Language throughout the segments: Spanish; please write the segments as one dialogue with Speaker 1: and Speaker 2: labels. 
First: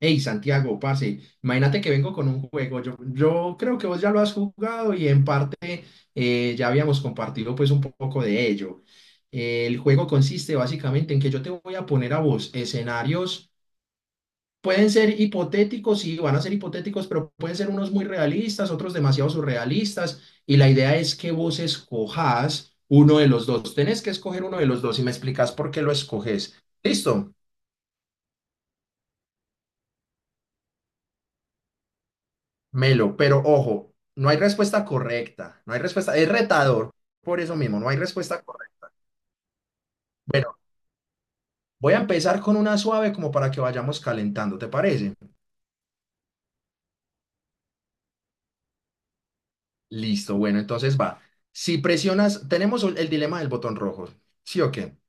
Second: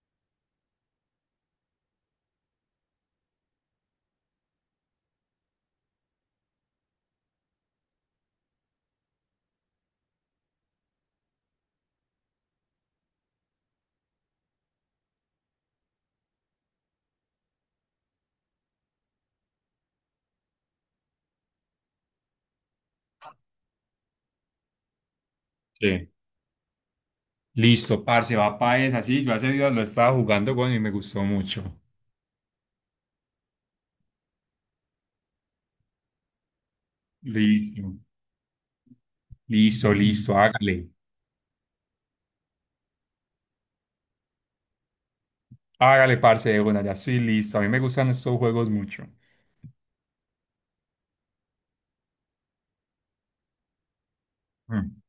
Speaker 1: Hey, Santiago, pase. Imagínate que vengo con un juego. Yo creo que vos ya lo has jugado y en parte ya habíamos compartido pues un poco de ello. El juego consiste básicamente en que yo te voy a poner a vos escenarios, pueden ser hipotéticos, sí, van a ser hipotéticos, pero pueden ser unos muy realistas, otros demasiado surrealistas. Y la idea es que vos escojas uno de los dos. Tenés que escoger uno de los dos y me explicas por qué lo
Speaker 2: Sí.
Speaker 1: escoges. ¿Listo?
Speaker 2: Listo, parce, va para esa. Sí, yo hace días lo estaba jugando, weón, y me gustó mucho.
Speaker 1: Melo, pero ojo, no hay respuesta correcta, no hay respuesta, es retador, por eso mismo, no
Speaker 2: Listo,
Speaker 1: hay respuesta correcta.
Speaker 2: listo, listo,
Speaker 1: Bueno,
Speaker 2: hágale.
Speaker 1: voy a empezar con una suave como para que vayamos calentando, ¿te parece?
Speaker 2: Hágale, parce, de una, ya estoy listo. A mí me gustan estos juegos mucho.
Speaker 1: Listo, bueno, entonces va. Si presionas, tenemos el dilema del botón rojo, ¿sí o qué?
Speaker 2: Mm.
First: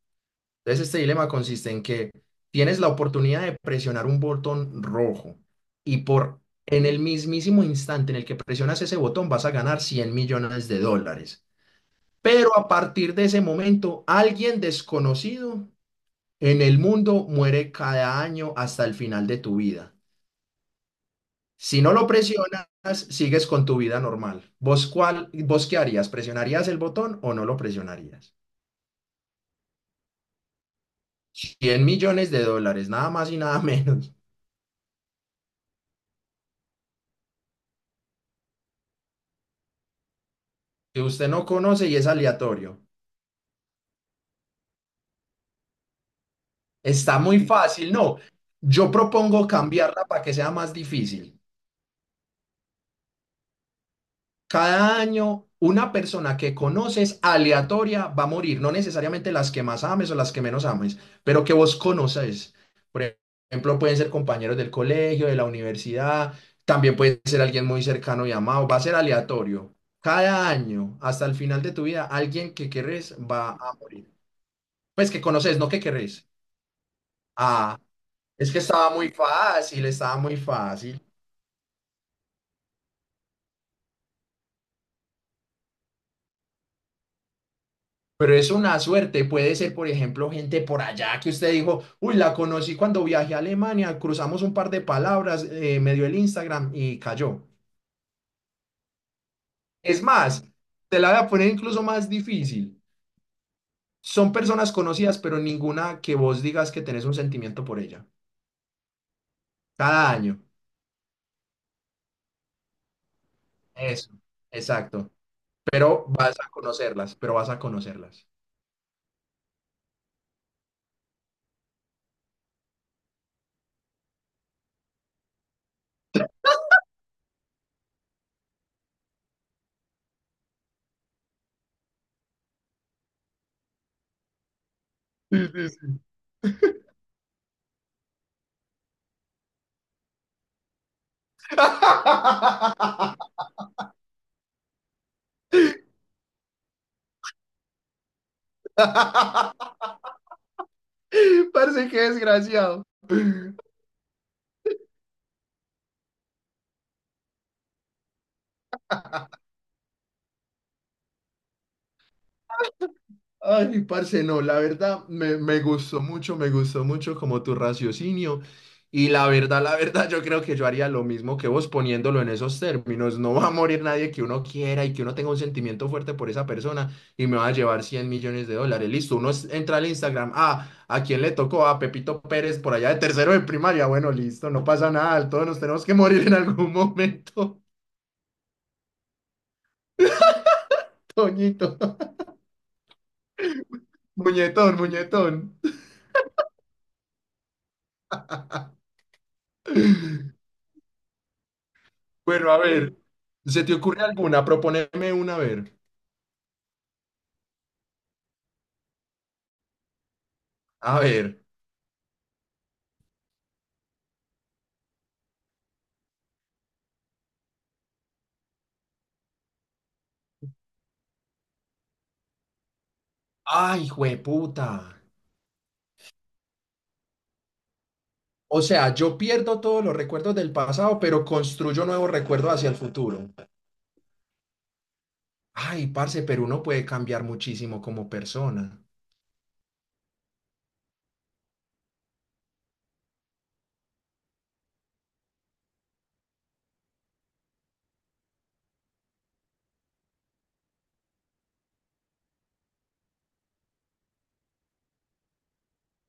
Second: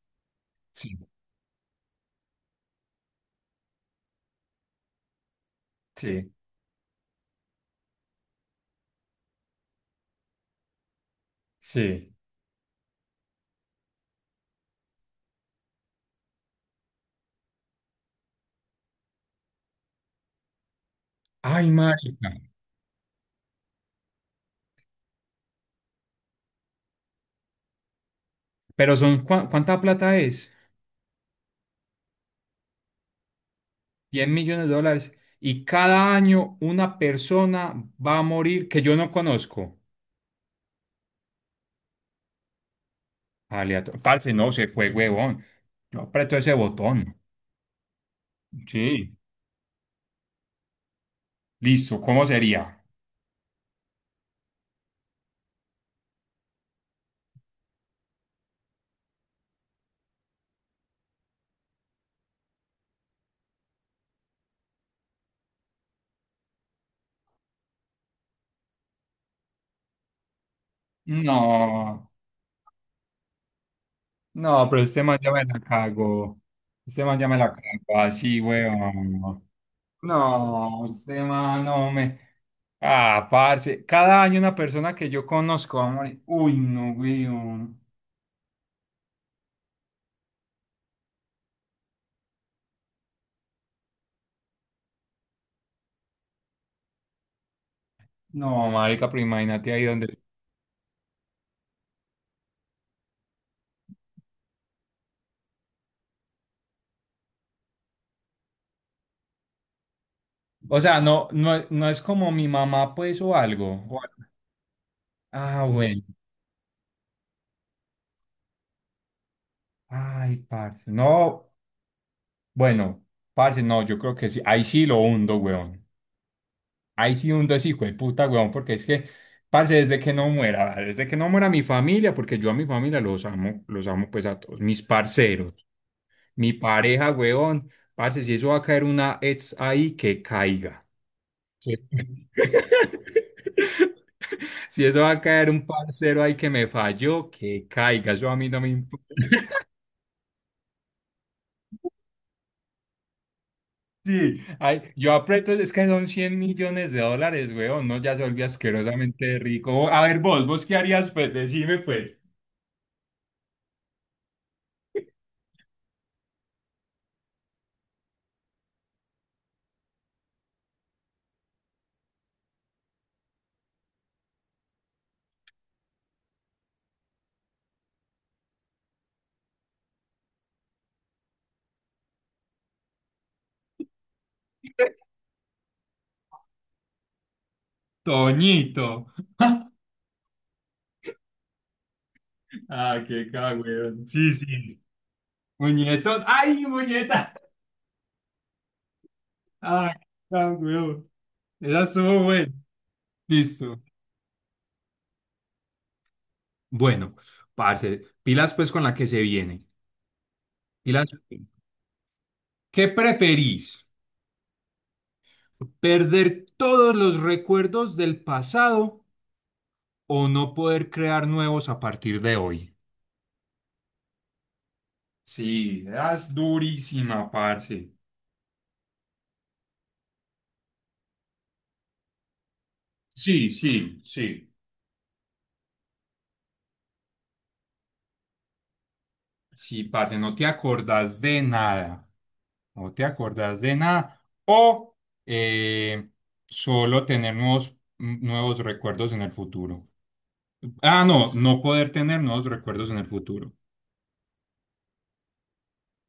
Speaker 1: Entonces
Speaker 2: Sí,
Speaker 1: este dilema consiste en que tienes la oportunidad de presionar un botón rojo y
Speaker 2: sí,
Speaker 1: por en el mismísimo instante en el que presionas ese botón vas a ganar 100 millones de dólares.
Speaker 2: sí.
Speaker 1: Pero a partir de ese momento, alguien desconocido en el mundo muere cada año hasta el final de tu vida.
Speaker 2: Ay,
Speaker 1: Si no lo
Speaker 2: marica.
Speaker 1: presionas, sigues con tu vida normal. ¿Vos, vos qué harías? ¿Presionarías el botón o no lo presionarías?
Speaker 2: Pero son, ¿cuánta plata es?
Speaker 1: 100 millones de dólares, nada más y nada menos,
Speaker 2: 10 millones de dólares. Y cada año una persona va a morir que yo no conozco.
Speaker 1: que usted no conoce y es aleatorio.
Speaker 2: Parce, no se fue, huevón. Yo aprieto ese botón.
Speaker 1: Está muy fácil, no. Yo
Speaker 2: Sí.
Speaker 1: propongo cambiarla para que sea más difícil.
Speaker 2: Listo, ¿cómo sería?
Speaker 1: Cada año una persona que conoces aleatoria va a morir, no necesariamente las que más ames o las que menos ames, pero que vos conoces. Por ejemplo, pueden ser compañeros del colegio, de la universidad, también puede ser alguien muy cercano y amado, va a ser aleatorio. Cada año, hasta el final de tu vida,
Speaker 2: No,
Speaker 1: alguien que querés va a morir.
Speaker 2: no, pero este
Speaker 1: Pues
Speaker 2: man
Speaker 1: que
Speaker 2: ya me
Speaker 1: conoces,
Speaker 2: la
Speaker 1: no que querés.
Speaker 2: cago. Este man ya me la
Speaker 1: Ah,
Speaker 2: cago así,
Speaker 1: es que estaba muy
Speaker 2: weón.
Speaker 1: fácil, estaba muy
Speaker 2: No,
Speaker 1: fácil.
Speaker 2: este man no me. Ah, parce. Cada año una persona que yo conozco va a morir. Uy, no, weón.
Speaker 1: Pero es una suerte, puede ser, por ejemplo, gente por allá que usted dijo, uy, la conocí cuando viajé a Alemania, cruzamos un par de palabras, me dio el Instagram y cayó.
Speaker 2: No, marica, pero imagínate ahí
Speaker 1: Es
Speaker 2: donde.
Speaker 1: más, te la voy a poner incluso más difícil. Son personas conocidas, pero ninguna que vos digas que tenés un sentimiento por ella. Cada año.
Speaker 2: O sea, no, no, no es como mi mamá, pues, o algo. o
Speaker 1: Eso,
Speaker 2: algo.
Speaker 1: exacto.
Speaker 2: Ah, bueno.
Speaker 1: Pero vas a conocerlas, pero vas a conocerlas.
Speaker 2: Ay, parce. No, bueno, parce, no, yo creo que sí. Ahí sí lo hundo, weón. Ahí sí hundo a ese hijo de puta, weón, porque es que, parce, desde que no muera, vale, desde que no muera mi familia, porque yo a mi familia los amo pues a todos, mis
Speaker 1: Mm,
Speaker 2: parceros,
Speaker 1: mm, mm.
Speaker 2: mi pareja, weón, parce, si eso va a caer una ex ahí, que caiga. Sí. Si eso va a caer un parcero ahí que me falló, que caiga, eso a mí no me importa.
Speaker 1: Parece que desgraciado.
Speaker 2: Sí, ay, yo aprieto, es que son 100 millones de dólares, weón, no, ya se volvió asquerosamente rico. A ver, vos qué harías, pues, decime, pues.
Speaker 1: Ay, parce, no, la verdad me gustó mucho como tu raciocinio. Y la verdad, yo creo que yo haría lo mismo que vos poniéndolo en esos términos. No va a morir nadie que uno quiera y que uno tenga un sentimiento fuerte por esa persona y me va a llevar 100 millones de dólares. Listo, uno es- entra al Instagram. Ah, ¿a quién le tocó? A Pepito Pérez por allá de tercero de primaria. Bueno, listo, no pasa nada. Todos nos tenemos que morir en algún momento.
Speaker 2: Toñito.
Speaker 1: Toñito,
Speaker 2: Ah, qué cagüeón. Sí,
Speaker 1: muñetón,
Speaker 2: sí.
Speaker 1: muñetón.
Speaker 2: Muñeto. ¡Ay, muñeca! Ah, cagüeón. Esa estuvo
Speaker 1: Bueno,
Speaker 2: buena.
Speaker 1: a ver, ¿se te
Speaker 2: Listo.
Speaker 1: ocurre alguna? Proponeme una, a ver.
Speaker 2: Bueno, parce, pilas pues con la que se viene.
Speaker 1: A
Speaker 2: Pilas.
Speaker 1: ver.
Speaker 2: ¿Qué preferís? ¿Perder todos los recuerdos del pasado o no poder crear nuevos a partir de hoy?
Speaker 1: Ay, jueputa.
Speaker 2: Sí, es durísima, parce.
Speaker 1: O sea, yo pierdo todos los recuerdos del pasado, pero construyo nuevos recuerdos hacia el futuro.
Speaker 2: Sí, sí, sí.
Speaker 1: Ay, parce, pero uno puede cambiar muchísimo como persona.
Speaker 2: Sí, parce, no te acordás de nada. No te acordás de nada. O eh, solo tener nuevos recuerdos en el futuro. Ah, no, no poder tener nuevos recuerdos en el futuro.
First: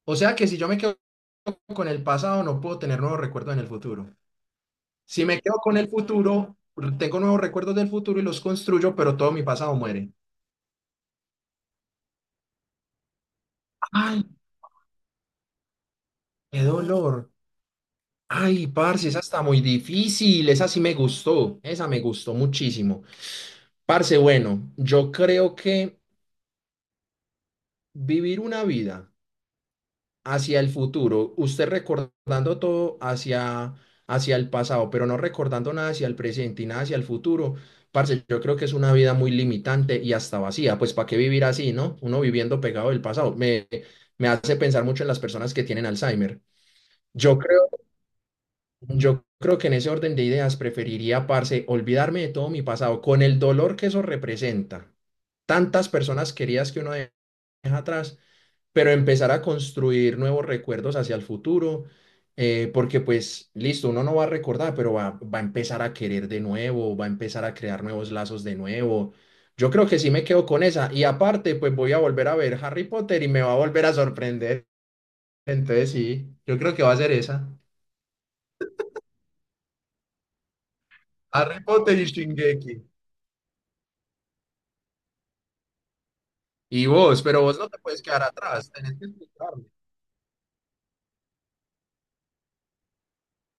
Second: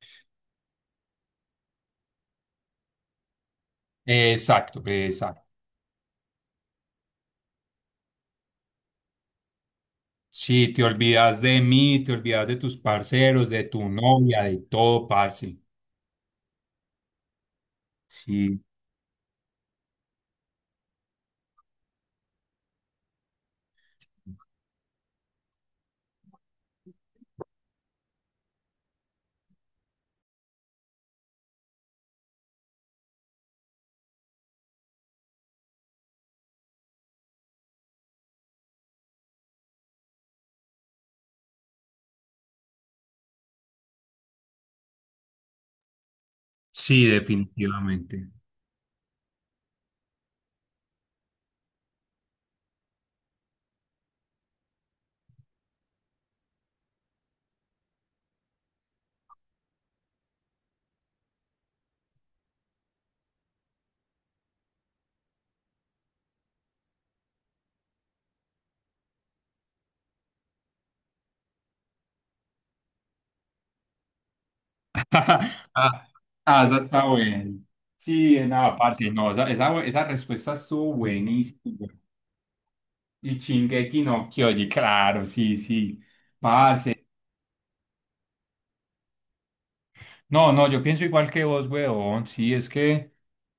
Speaker 1: O sea que si yo me quedo con el pasado, no puedo tener nuevos recuerdos en el futuro.
Speaker 2: Exacto,
Speaker 1: Si me
Speaker 2: exacto.
Speaker 1: quedo con el futuro, tengo nuevos recuerdos del futuro y los construyo, pero todo mi pasado muere.
Speaker 2: Si te olvidas de mí, te olvidas de tus parceros, de tu
Speaker 1: Ay,
Speaker 2: novia, de todo, parce.
Speaker 1: qué dolor.
Speaker 2: Sí,
Speaker 1: Ay, parce, esa está muy difícil. Esa sí me gustó. Esa me gustó muchísimo. Parce, bueno, yo creo que vivir una vida hacia el futuro, usted recordando todo hacia el pasado, pero no recordando nada hacia el presente y nada hacia el futuro, parce, yo creo que es una vida muy limitante y hasta vacía. Pues, ¿para qué vivir así, no? Uno viviendo pegado del pasado. Me hace pensar mucho en las personas que tienen Alzheimer.
Speaker 2: sí,
Speaker 1: Yo creo
Speaker 2: definitivamente.
Speaker 1: Yo creo que en ese orden de ideas preferiría, parce, olvidarme de todo mi pasado, con el dolor que eso representa. Tantas personas queridas que uno de- deja atrás, pero empezar a construir nuevos recuerdos hacia el futuro, porque pues listo, uno no va a recordar, pero va a empezar a querer de nuevo, va a empezar a crear nuevos lazos de nuevo. Yo creo que sí me quedo con esa. Y aparte, pues voy a volver a ver Harry Potter y me va a volver a sorprender. Entonces
Speaker 2: Ah,
Speaker 1: sí, yo
Speaker 2: ah,
Speaker 1: creo
Speaker 2: esa
Speaker 1: que va a
Speaker 2: está
Speaker 1: ser
Speaker 2: buena.
Speaker 1: esa.
Speaker 2: Sí, nada, parce. No, esa respuesta estuvo
Speaker 1: Harry
Speaker 2: buenísima.
Speaker 1: Potter y Shingeki.
Speaker 2: Y Shingeki no Kyoji, claro, sí, sí.
Speaker 1: Y
Speaker 2: Parce.
Speaker 1: vos, pero vos no te puedes quedar atrás, tenés que explicarme.
Speaker 2: No, no, yo pienso igual que vos, weón. Sí, es que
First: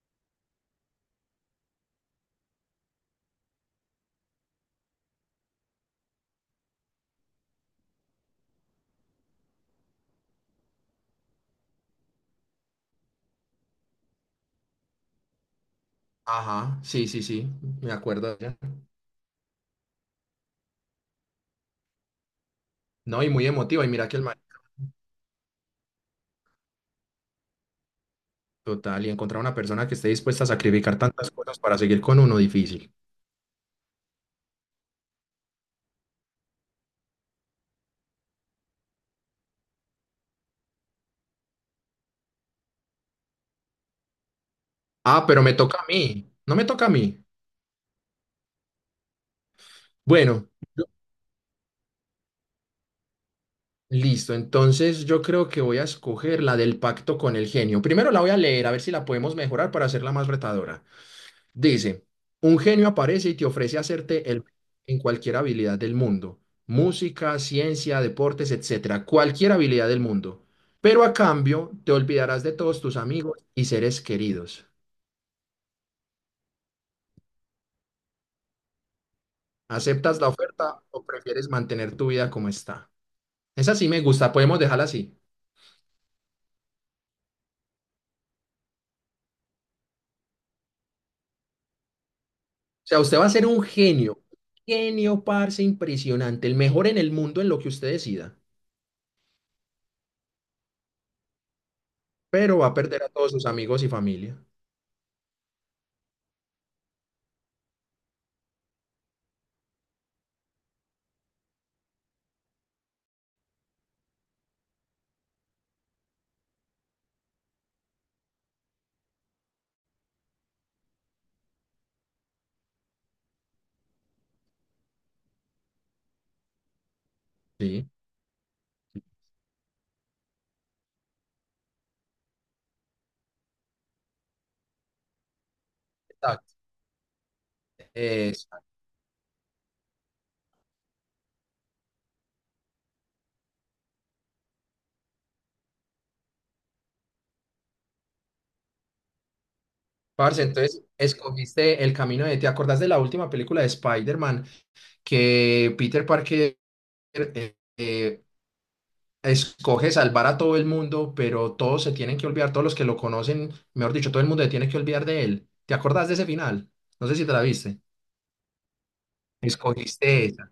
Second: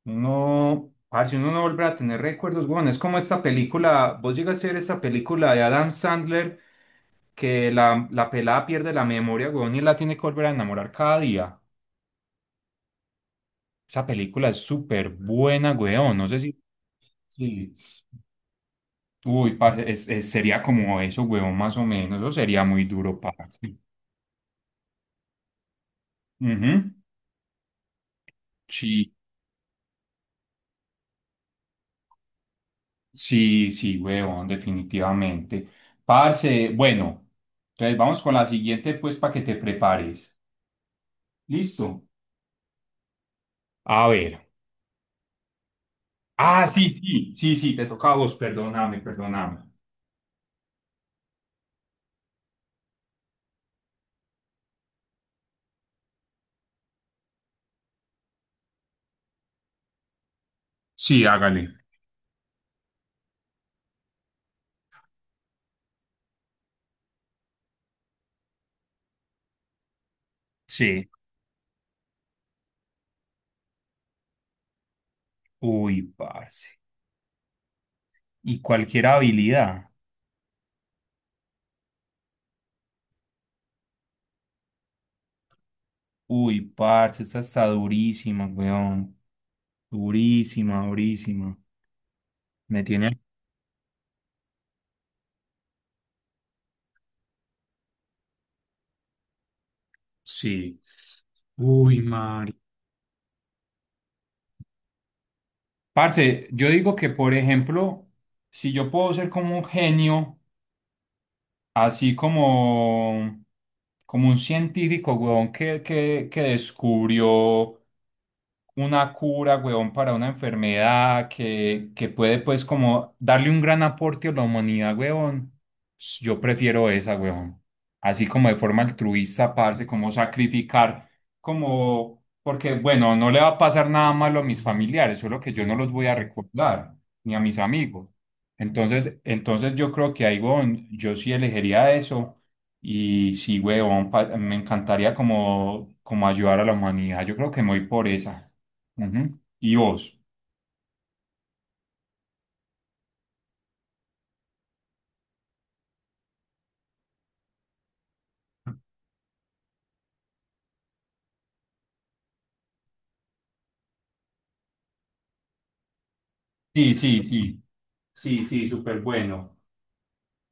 Speaker 2: uno, parce, uno no vuelve a tener recuerdos, weón. Es como esta película, vos llegas a ver esta película de Adam Sandler que la pelada pierde la memoria, weón, y la tiene que volver a enamorar cada día. Esa película es súper buena, weón. No sé si...
Speaker 1: Ajá, sí, sí, sí,
Speaker 2: Sí.
Speaker 1: me acuerdo ya.
Speaker 2: Uy, parce, sería como eso, weón, más o menos. Eso sería muy duro,
Speaker 1: No, y muy
Speaker 2: parce.
Speaker 1: emotiva, y mira que el man,
Speaker 2: Ujú.
Speaker 1: total, y
Speaker 2: Sí.
Speaker 1: encontrar una persona que esté dispuesta a sacrificar tantas cosas para seguir con uno difícil.
Speaker 2: Sí, sí, huevón, definitivamente. Parce, bueno, entonces vamos con la siguiente, pues, para que te prepares. ¿Listo? A ver.
Speaker 1: Ah, pero me toca a mí, no
Speaker 2: Ah,
Speaker 1: me toca
Speaker 2: sí,
Speaker 1: a mí.
Speaker 2: sí, sí, sí, te toca a vos, perdóname, perdóname.
Speaker 1: Bueno, listo, entonces yo creo que voy a escoger la del pacto con el genio. Primero la voy a leer, a ver si la podemos mejorar para hacerla más retadora.
Speaker 2: Sí, hágale.
Speaker 1: Dice, un genio aparece y te ofrece hacerte el en cualquier habilidad del mundo, música, ciencia, deportes, etcétera, cualquier habilidad del mundo. Pero
Speaker 2: Sí.
Speaker 1: a cambio, te olvidarás de todos tus amigos y seres queridos.
Speaker 2: Uy, parce. Y cualquier habilidad.
Speaker 1: ¿Aceptas la oferta o prefieres mantener tu vida como está? Esa sí me gusta, podemos dejarla así.
Speaker 2: Uy, parce, esta está durísima, weón. Durísima, durísima. Me
Speaker 1: O sea, usted
Speaker 2: tiene.
Speaker 1: va a ser un genio, genio, parce, impresionante, el mejor en el mundo en lo que usted decida,
Speaker 2: Sí. Uy,
Speaker 1: pero va a perder a todos sus amigos y familia.
Speaker 2: parce, yo digo que, por ejemplo, si yo puedo ser como un genio, así como un científico, weón, que descubrió una cura, huevón, para una enfermedad que puede, pues, como darle un gran aporte a la humanidad, huevón, yo prefiero esa, huevón.
Speaker 1: Sí,
Speaker 2: Así como de forma altruista, parce, como sacrificar, como, porque, bueno, no le va a pasar nada malo a mis familiares, solo que yo no los voy a
Speaker 1: exacto.
Speaker 2: recordar, ni a mis amigos. Entonces yo creo que ahí, huevón, yo sí elegiría eso. Y sí, huevón, me encantaría como ayudar a la humanidad. Yo creo que me voy por esa. Ujú. ¿Y vos?
Speaker 1: Parce, entonces escogiste el camino de. ¿Te acordás de la última película de Spider-Man que Peter Parker eh, eh, escoge salvar a todo el mundo, pero todos se tienen que olvidar, todos los que lo conocen, mejor dicho, todo el mundo se tiene que olvidar de él? ¿Te acordás de ese final?
Speaker 2: Sí,
Speaker 1: No sé
Speaker 2: sí,
Speaker 1: si te la
Speaker 2: sí.
Speaker 1: viste.
Speaker 2: Sí, sí, súper bueno.
Speaker 1: Escogiste esa.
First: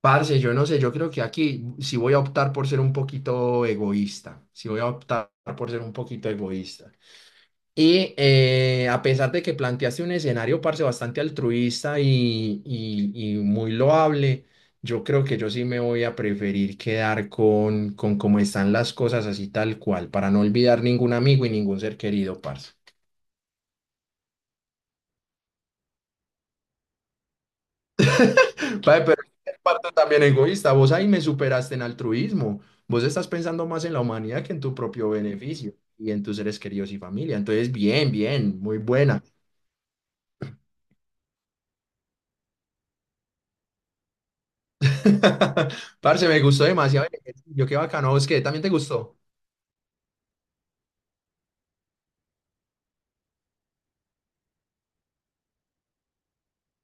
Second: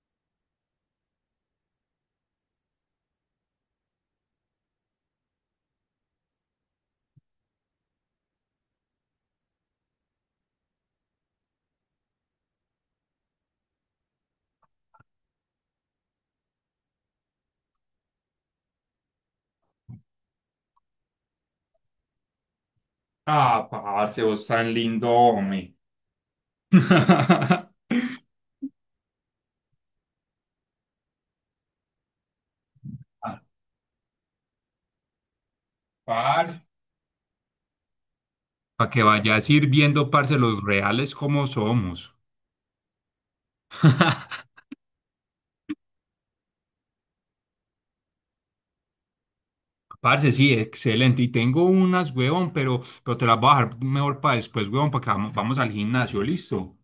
Speaker 1: Parce, yo no sé, yo creo que aquí sí voy a optar por ser un poquito egoísta. Sí voy a optar por ser un poquito egoísta. Y a pesar de que planteaste un escenario, parce, bastante altruista y muy loable, yo creo que yo sí me voy a preferir quedar con cómo están las cosas así tal cual, para no olvidar ningún amigo y ningún ser querido, parce.
Speaker 2: Ah, parce, vos tan lindo, hombre.
Speaker 1: Vale, pero es parte también egoísta, vos ahí me superaste en altruismo, vos estás
Speaker 2: Ah,
Speaker 1: pensando más en la humanidad que en tu propio beneficio y en tus seres
Speaker 2: parce.
Speaker 1: queridos y familia. Entonces, bien, bien, muy
Speaker 2: Para que
Speaker 1: buena.
Speaker 2: vayas ir viendo, parce, los reales como somos.
Speaker 1: Parce, me gustó demasiado el ejercicio, qué bacano, ¿vos qué? ¿También te gustó?
Speaker 2: Parce, sí, excelente. Y tengo unas, huevón, pero te las voy a dejar mejor para después, huevón, para que vamos al gimnasio, ¿listo?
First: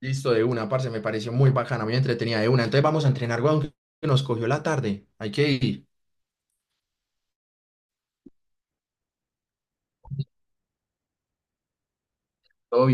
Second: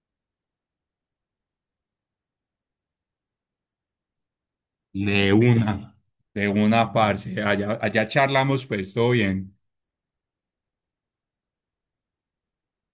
Speaker 1: Listo, de una, parce, me pareció muy bacana, muy entretenida de una. Entonces vamos a entrenar, weón, que nos cogió la tarde. Hay
Speaker 2: De
Speaker 1: que ir.
Speaker 2: una. De una, parce. Allá charlamos, pues, todo bien.
Speaker 1: Todo bien.